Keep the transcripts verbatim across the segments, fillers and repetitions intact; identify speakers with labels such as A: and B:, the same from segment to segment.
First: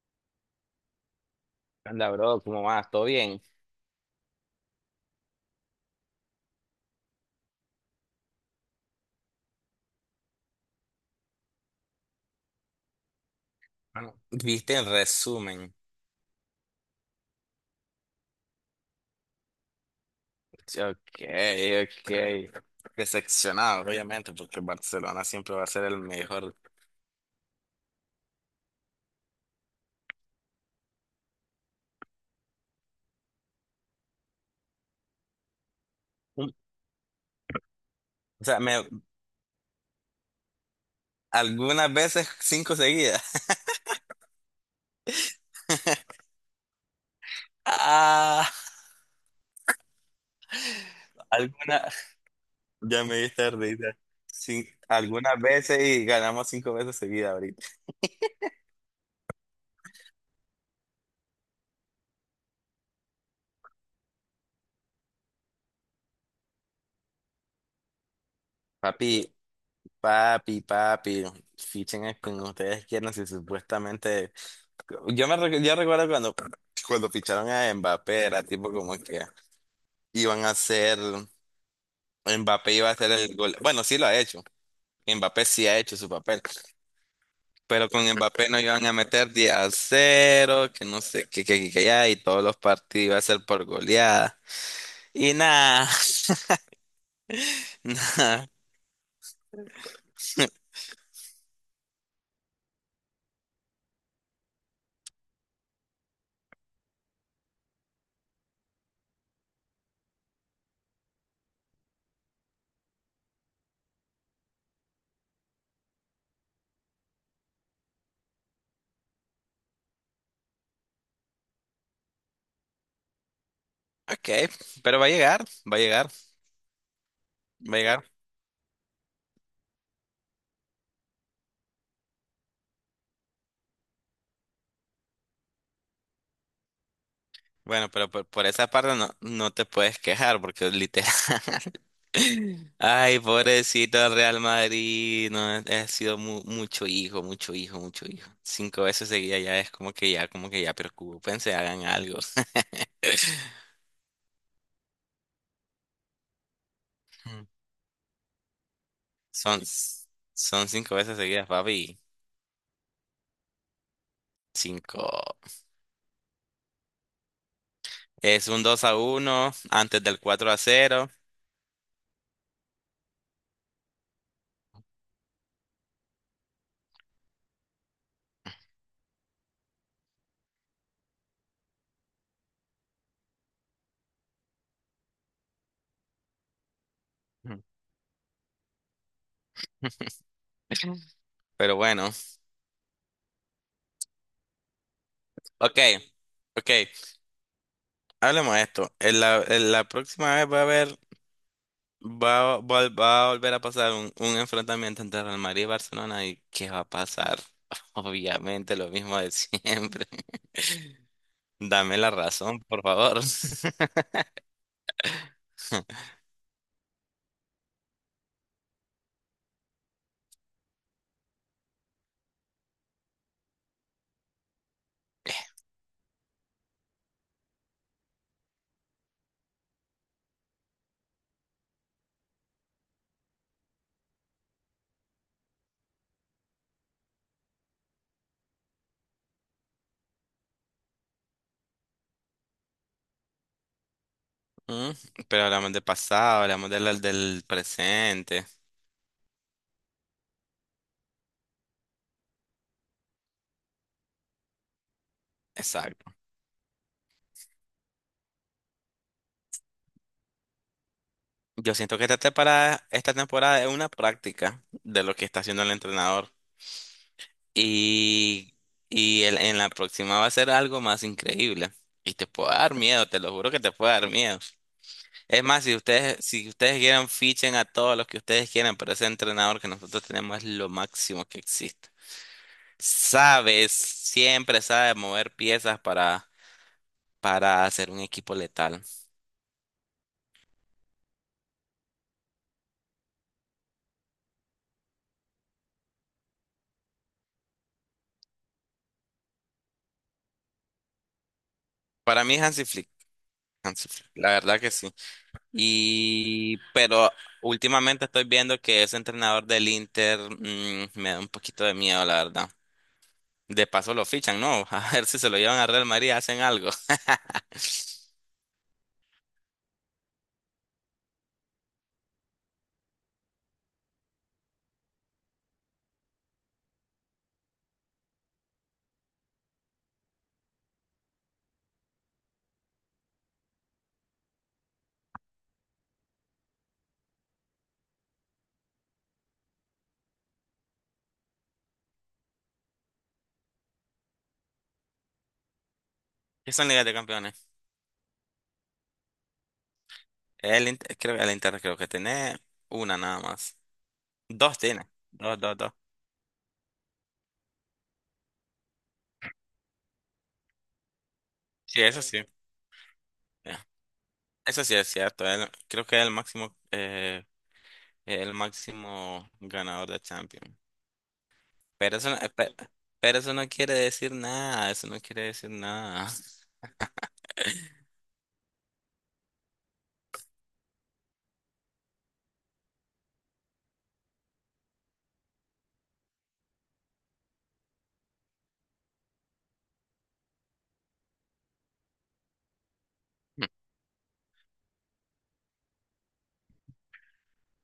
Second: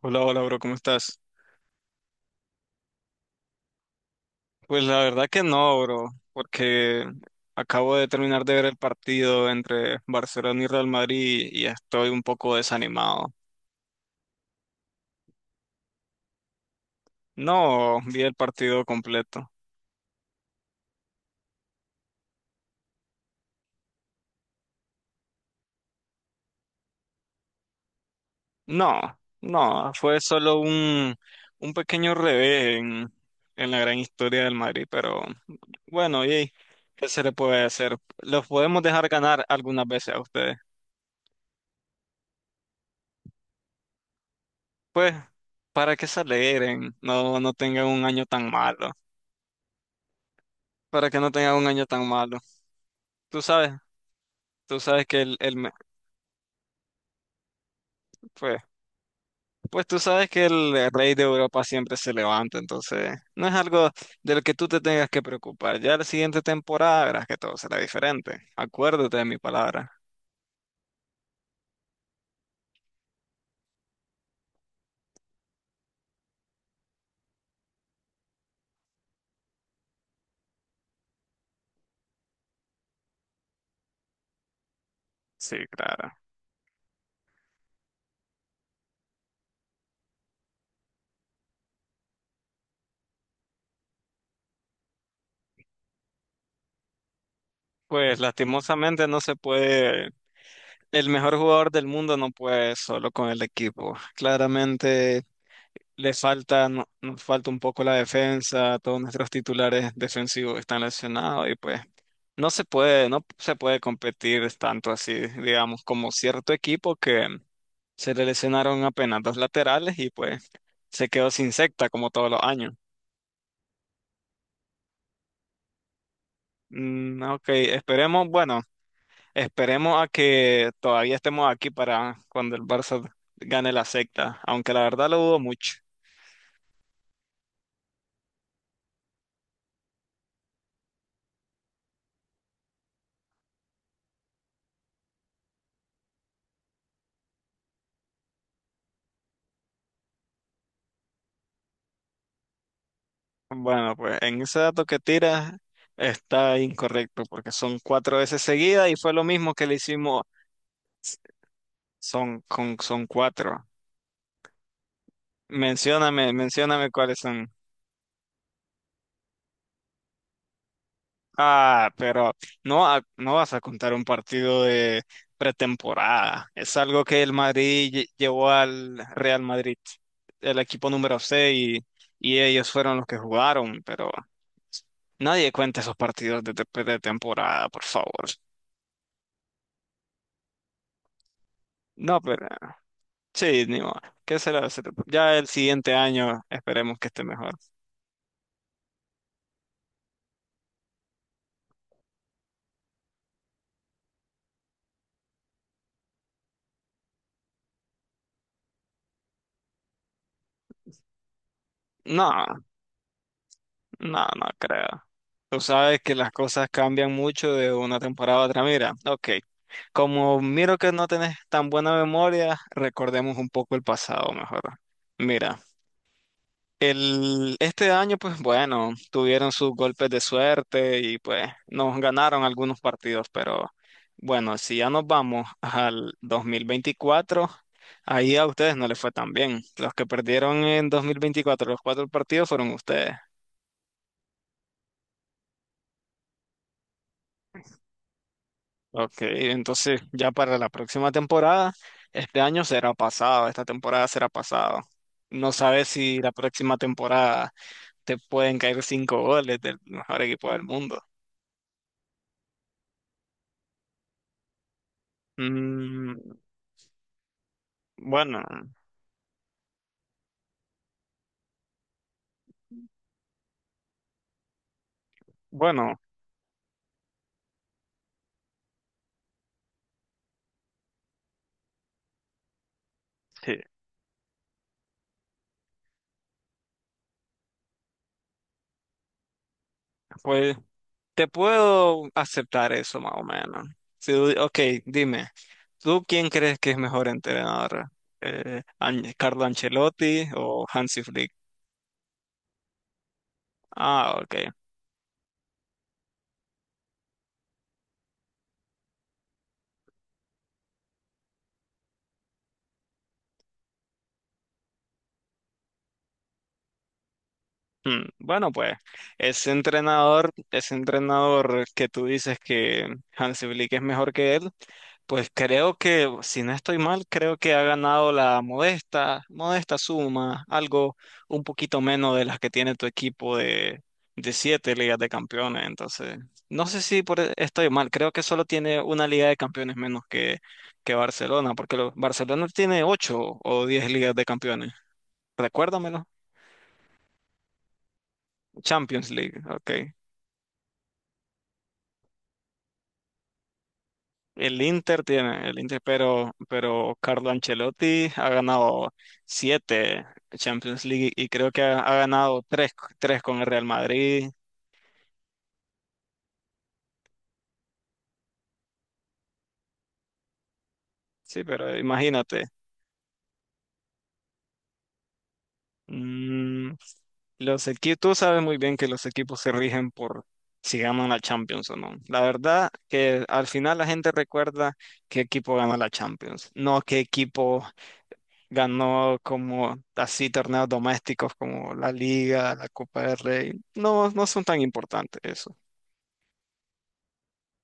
A: Hola, hola, bro, ¿cómo estás?
B: Anda, bro, ¿cómo vas? ¿Todo bien?
A: Pues la verdad que no, bro, porque acabo de terminar de ver el partido entre Barcelona y Real Madrid y estoy un poco desanimado.
B: Bueno, viste el resumen.
A: No vi el partido completo.
B: Ok, ok. Decepcionado, obviamente, porque Barcelona siempre va a ser el mejor.
A: No, no, fue solo un, un pequeño revés en, en la gran historia del Madrid, pero bueno,
B: Mm,
A: y ¿qué se le puede hacer?
B: O
A: Los
B: sea, me,
A: podemos dejar ganar algunas veces a ustedes.
B: algunas veces cinco seguidas.
A: Pues, para que se alegren, no, no tengan un año tan
B: Ah,
A: malo. Para que no tenga un año
B: alguna.
A: tan malo.
B: Ya me
A: Tú
B: diste
A: sabes,
B: risa. Sí,
A: tú sabes que el,
B: algunas
A: el me-
B: veces y ganamos cinco veces seguidas ahorita.
A: pues, pues tú sabes que el rey de Europa siempre se levanta, entonces no es algo de lo que tú te tengas que preocupar. Ya la siguiente temporada verás que todo será diferente.
B: Papi,
A: Acuérdate de mi palabra.
B: papi, papi. Fichen a quien ustedes quieran si supuestamente. Yo me recu- yo recuerdo cuando, cuando ficharon a Mbappé, era tipo como que iban a ser, Mbappé iba a hacer el gol. Bueno, sí lo ha hecho. Mbappé
A: Sí,
B: sí ha hecho su
A: claro.
B: papel. Pero con Mbappé no iban a meter diez a cero que no sé, que, que, que, que ya, y todos los partidos iba a ser por goleada. Y nada,
A: Pues
B: nada.
A: lastimosamente no se puede, el mejor jugador del mundo no puede solo con el equipo. Claramente le falta, no- nos falta un poco la defensa, todos nuestros titulares defensivos están lesionados y pues no se puede, no se puede competir tanto así, digamos, como cierto equipo que se le lesionaron apenas dos laterales y pues se quedó sin secta como todos los años.
B: Ok, pero va a llegar, va a llegar,
A: Mm, ok,
B: va a llegar.
A: esperemos, bueno, esperemos a que todavía estemos aquí para cuando el Barça gane la secta, aunque la verdad lo dudo mucho.
B: Bueno, pero por, por esa parte no, no te puedes quejar porque literal. Ay, pobrecito del Real Madrid. No, ha ha sido mu- mucho hijo, mucho hijo, mucho hijo. Cinco veces seguida ya es como que ya, como que ya preocúpense, hagan algo.
A: Bueno, pues en ese dato que tiras está incorrecto
B: Mm.
A: porque son cuatro veces seguidas y fue lo mismo
B: Son,
A: que le hicimos.
B: son cinco veces seguidas, papi.
A: Son, con, son cuatro.
B: Cinco.
A: Mencióname, mencióname cuáles son.
B: Es un dos a uno antes del cuatro a cero.
A: Ah, pero no, a- no vas a contar un partido de pretemporada. Es algo que el Madrid lle- llevó al Real Madrid, el equipo número seis, y, y ellos fueron los que jugaron, pero nadie cuenta esos partidos de, de pretemporada, por favor.
B: Pero bueno,
A: No, pero... Sí, ni modo. ¿Qué será? Se- Ya el
B: ok,
A: siguiente año
B: ok,
A: esperemos que esté mejor.
B: hablemos de esto. En la, en la próxima vez va a haber. Va, a vol- va a volver a pasar un, un enfrentamiento entre Real Madrid y Barcelona, ¿y qué va a pasar? Obviamente lo mismo de siempre. Dame la
A: No,
B: razón, por favor.
A: no, no creo. Tú sabes que las cosas cambian mucho de una temporada a otra. Mira, ok. Como miro que no tenés tan buena memoria, recordemos un poco el pasado mejor. Mira. El, este año, pues bueno, tuvieron sus golpes de suerte y pues nos ganaron algunos partidos, pero bueno, si ya nos vamos al dos mil veinticuatro, ahí a ustedes no les fue tan bien. Los que perdieron en dos mil veinticuatro, los cuatro partidos fueron ustedes.
B: Mm, pero hablamos del pasado, hablamos del, del presente.
A: Ok, entonces ya para la próxima temporada, este año será pasado, esta temporada será pasado. No sabes
B: Exacto.
A: si la próxima temporada te pueden caer cinco goles del mejor equipo del mundo.
B: Yo siento que esta temporada, esta temporada es una práctica de lo que está haciendo el entrenador.
A: Mm, bueno,
B: Y, y el- en la próxima va a ser algo más increíble. Y te puede dar miedo, te lo juro que te puede dar miedo. Es más, si
A: bueno,
B: ustedes, si ustedes quieren, fichen a todos los que ustedes quieran, pero ese entrenador que nosotros tenemos es lo máximo que existe.
A: sí.
B: Sabe, siempre sabe mover piezas para, para hacer un equipo letal.
A: Pues te puedo aceptar eso más o menos. Si, tú- ok, dime, ¿tú quién crees que es mejor entrenador? Eh, An- ¿Carlo Ancelotti o Hansi Flick?
B: Para mí Hansi Flick, Hansi Flick,
A: Ah,
B: la
A: ok.
B: verdad que sí. Y, pero últimamente estoy viendo que ese entrenador del Inter, mm, me da un poquito de miedo, la verdad. De paso lo fichan, ¿no? A ver si se lo llevan a Real Madrid, hacen algo.
A: Hmm, bueno, pues ese entrenador, ese entrenador que tú dices que Hansi Flick es mejor que él, pues creo que, si no estoy mal, creo que ha ganado la modesta, modesta suma, algo un poquito menos de las que tiene tu equipo, de, de siete ligas de campeones. Entonces, no sé si por, e- estoy mal, creo que solo tiene una liga de campeones menos que, que Barcelona, porque lo- Barcelona tiene ocho o diez ligas de campeones. Recuérdamelo.
B: ¿Qué son Ligas de Campeones?
A: Champions League, ok.
B: El, Inter- creo, el Inter creo que tiene una nada más. Dos
A: El
B: tiene.
A: Inter
B: Dos,
A: tiene,
B: dos,
A: el
B: dos.
A: Inter, pero, pero Carlo Ancelotti ha ganado siete Champions League y creo que ha,
B: Sí,
A: ha
B: eso sí.
A: ganado tres, tres con el Real
B: Ya.
A: Madrid.
B: Eso sí es cierto. Él- creo que es el máximo, eh, el máximo ganador de Champions.
A: Sí, pero
B: Pero eso, no- eh,
A: imagínate.
B: pe- pero eso no quiere decir nada. Eso no quiere decir nada.
A: mm, los equipos, tú sabes muy bien que los equipos se rigen por si ganan la Champions o no. La verdad que al final la gente recuerda qué equipo gana la Champions, no qué equipo ganó como así torneos domésticos como la Liga, la Copa del Rey. No, no son tan importantes eso.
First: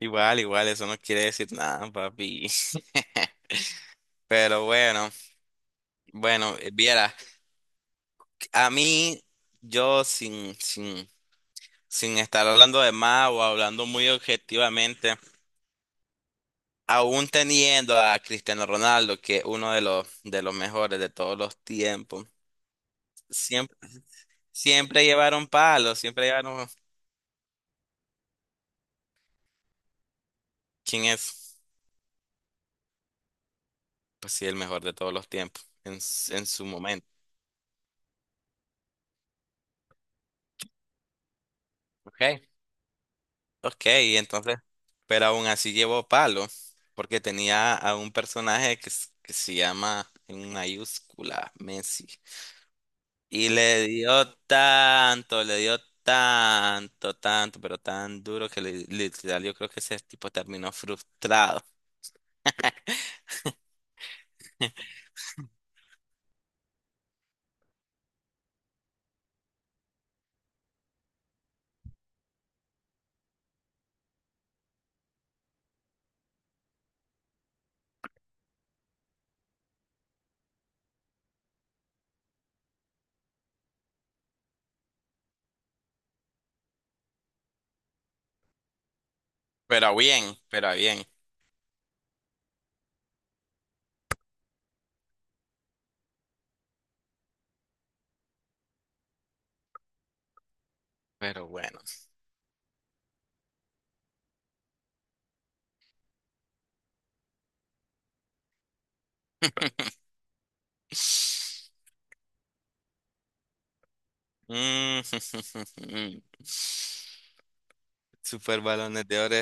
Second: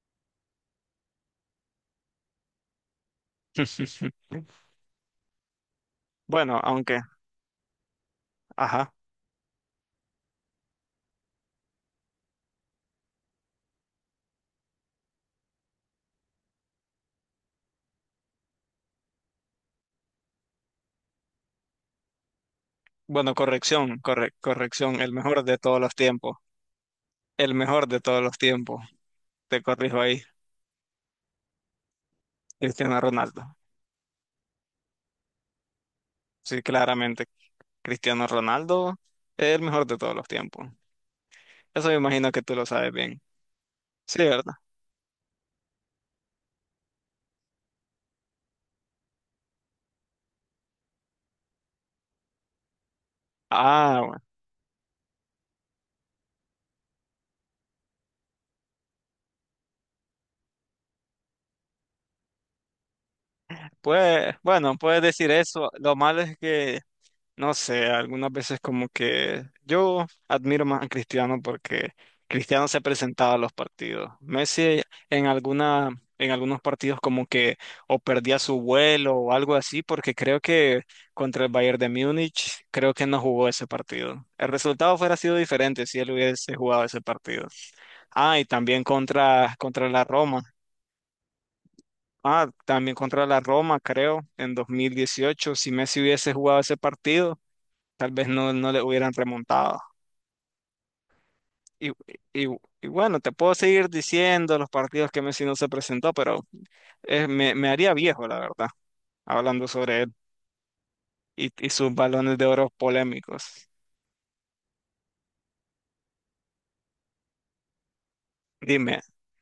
B: Igual, igual, eso no quiere decir nada, papi. Pero bueno, bueno,
A: Bueno,
B: eh,
A: aunque,
B: viera, a
A: ajá.
B: mí, yo sin, sin, sin estar hablando de más o hablando muy objetivamente. Aún teniendo a Cristiano Ronaldo, que es uno de los, de los mejores de todos los tiempos,
A: Bueno,
B: siempre,
A: corrección, corre- corrección,
B: siempre
A: el mejor
B: llevaron
A: de todos los
B: palos, siempre
A: tiempos.
B: llevaron...
A: El mejor de todos los tiempos. Te corrijo ahí,
B: ¿Quién es?
A: Cristiano Ronaldo.
B: Pues sí, el mejor de todos los tiempos, en, s- en
A: Sí,
B: su momento.
A: claramente, Cristiano Ronaldo es el mejor de todos los tiempos. Eso me imagino que
B: Ok.
A: tú lo sabes bien.
B: Ok, y
A: Sí, ¿verdad?
B: entonces, pero aún así llevó palo, porque tenía a un personaje que, s- que se llama en mayúscula Messi. Y le
A: Ah, bueno.
B: dio tanto, le dio tanto, tanto, pero tan duro que le, literal yo creo que ese tipo terminó frustrado.
A: Pues, bueno, puedes decir eso. Lo malo es que no sé, algunas veces como que yo admiro más a Cristiano porque Cristiano se presentaba a los partidos. Messi en alguna, en algunos partidos como que o perdía su vuelo o algo así, porque creo que contra el Bayern de Múnich creo que no jugó ese partido. El resultado fuera sido diferente si él hubiese jugado ese partido. Ah, y también contra, contra
B: Pero
A: la
B: bien,
A: Roma.
B: pero bien,
A: Ah, también contra la Roma, creo, en dos mil dieciocho, si Messi hubiese jugado ese partido tal vez no, no le hubieran remontado.
B: pero bueno.
A: Y, y- y bueno, te puedo seguir diciendo los partidos que Messi no se presentó, pero eh, me, me haría viejo, la verdad, hablando sobre él y, y sus balones de oro polémicos.
B: Mm, super
A: Dime,
B: balones de oro.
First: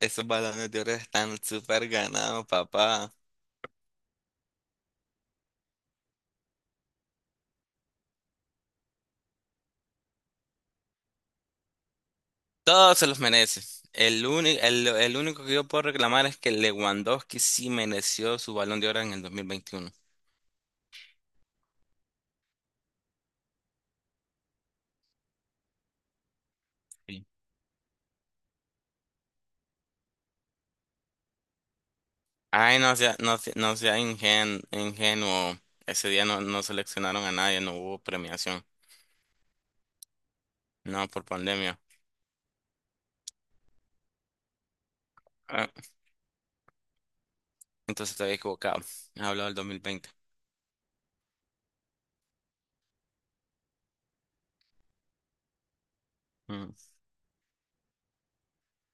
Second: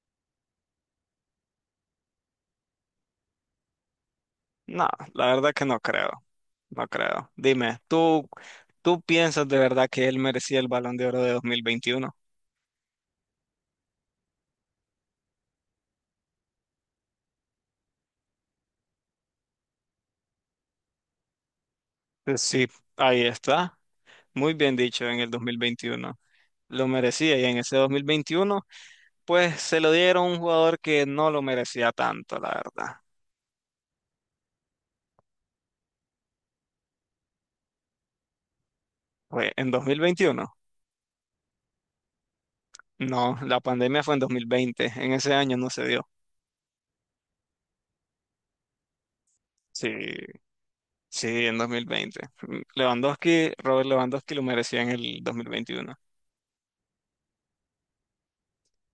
B: Esos balones de oro están super ganados, papá.
A: no, la verdad que no creo, no creo. Dime, ¿tú, tú piensas de verdad que él merecía el balón de oro de dos mil veintiuno?
B: Todos se los merece. El único, el, el único que yo puedo reclamar es que Lewandowski sí mereció su balón de oro en el dos mil veintiuno.
A: Pues sí, ahí está. Muy bien dicho en el dos mil veintiuno. Lo merecía, y en ese dos mil veintiuno pues se lo dieron a un jugador que no lo merecía tanto, la
B: Ay, no
A: verdad.
B: sea, no, sea- no sea ingen- ingenuo. Ese día no, no seleccionaron a nadie, no hubo premiación.
A: Fue en dos mil veintiuno.
B: No, por pandemia.
A: No, la pandemia fue en dos mil veinte. En ese año
B: Ah,
A: no se dio.
B: entonces te había equivocado. He hablado del dos mil veinte.
A: Sí, sí, en dos mil veinte. Mm, Lewandowski, Robert Lewandowski lo merecía en el dos mil veintiuno.
B: Mm.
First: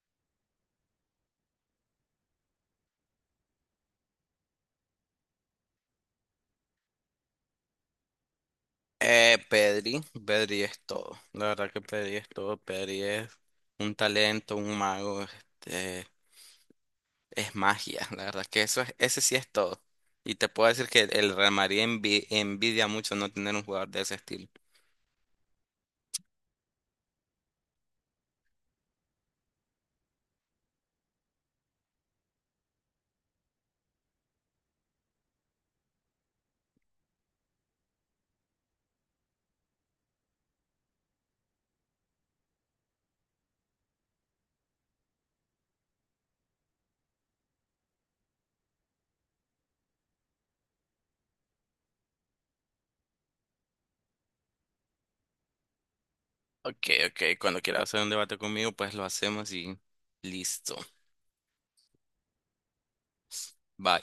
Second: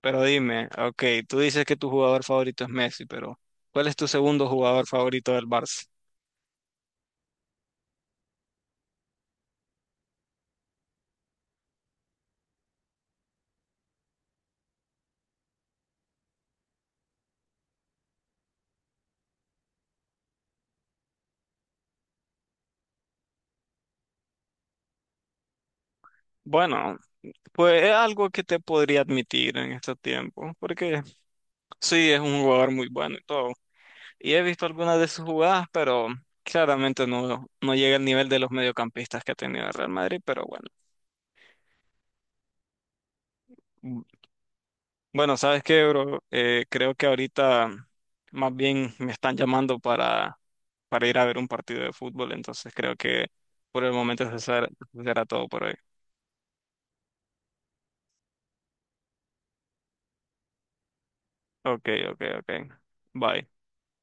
A: Pero dime, ok, tú dices que tu jugador favorito es Messi, pero ¿cuál es tu segundo jugador favorito del Barça?
B: Eh, Pedri, Pedri es todo. La verdad que Pedri es todo. Pedri es un talento, un mago. Este, es magia. La verdad que eso es, ese sí es todo. Y te puedo decir que el Real Madrid envi- envidia mucho no tener un jugador de ese estilo.
A: Bueno, pues es algo que te podría admitir en estos tiempos, porque sí, es un jugador muy bueno y todo. Y he visto algunas de sus jugadas, pero claramente no, no llega al nivel de los mediocampistas que ha tenido el Real Madrid, pero bueno. Mm, bueno, ¿sabes qué, bro? Eh, creo que ahorita más bien me están llamando para, para, ir a ver un partido de fútbol, entonces creo que por el momento eso será, eso será todo por hoy.
B: Ok, ok, cuando quieras hacer un debate conmigo, pues lo hacemos y listo.
A: Ok, ok, ok. Bye.
B: Va,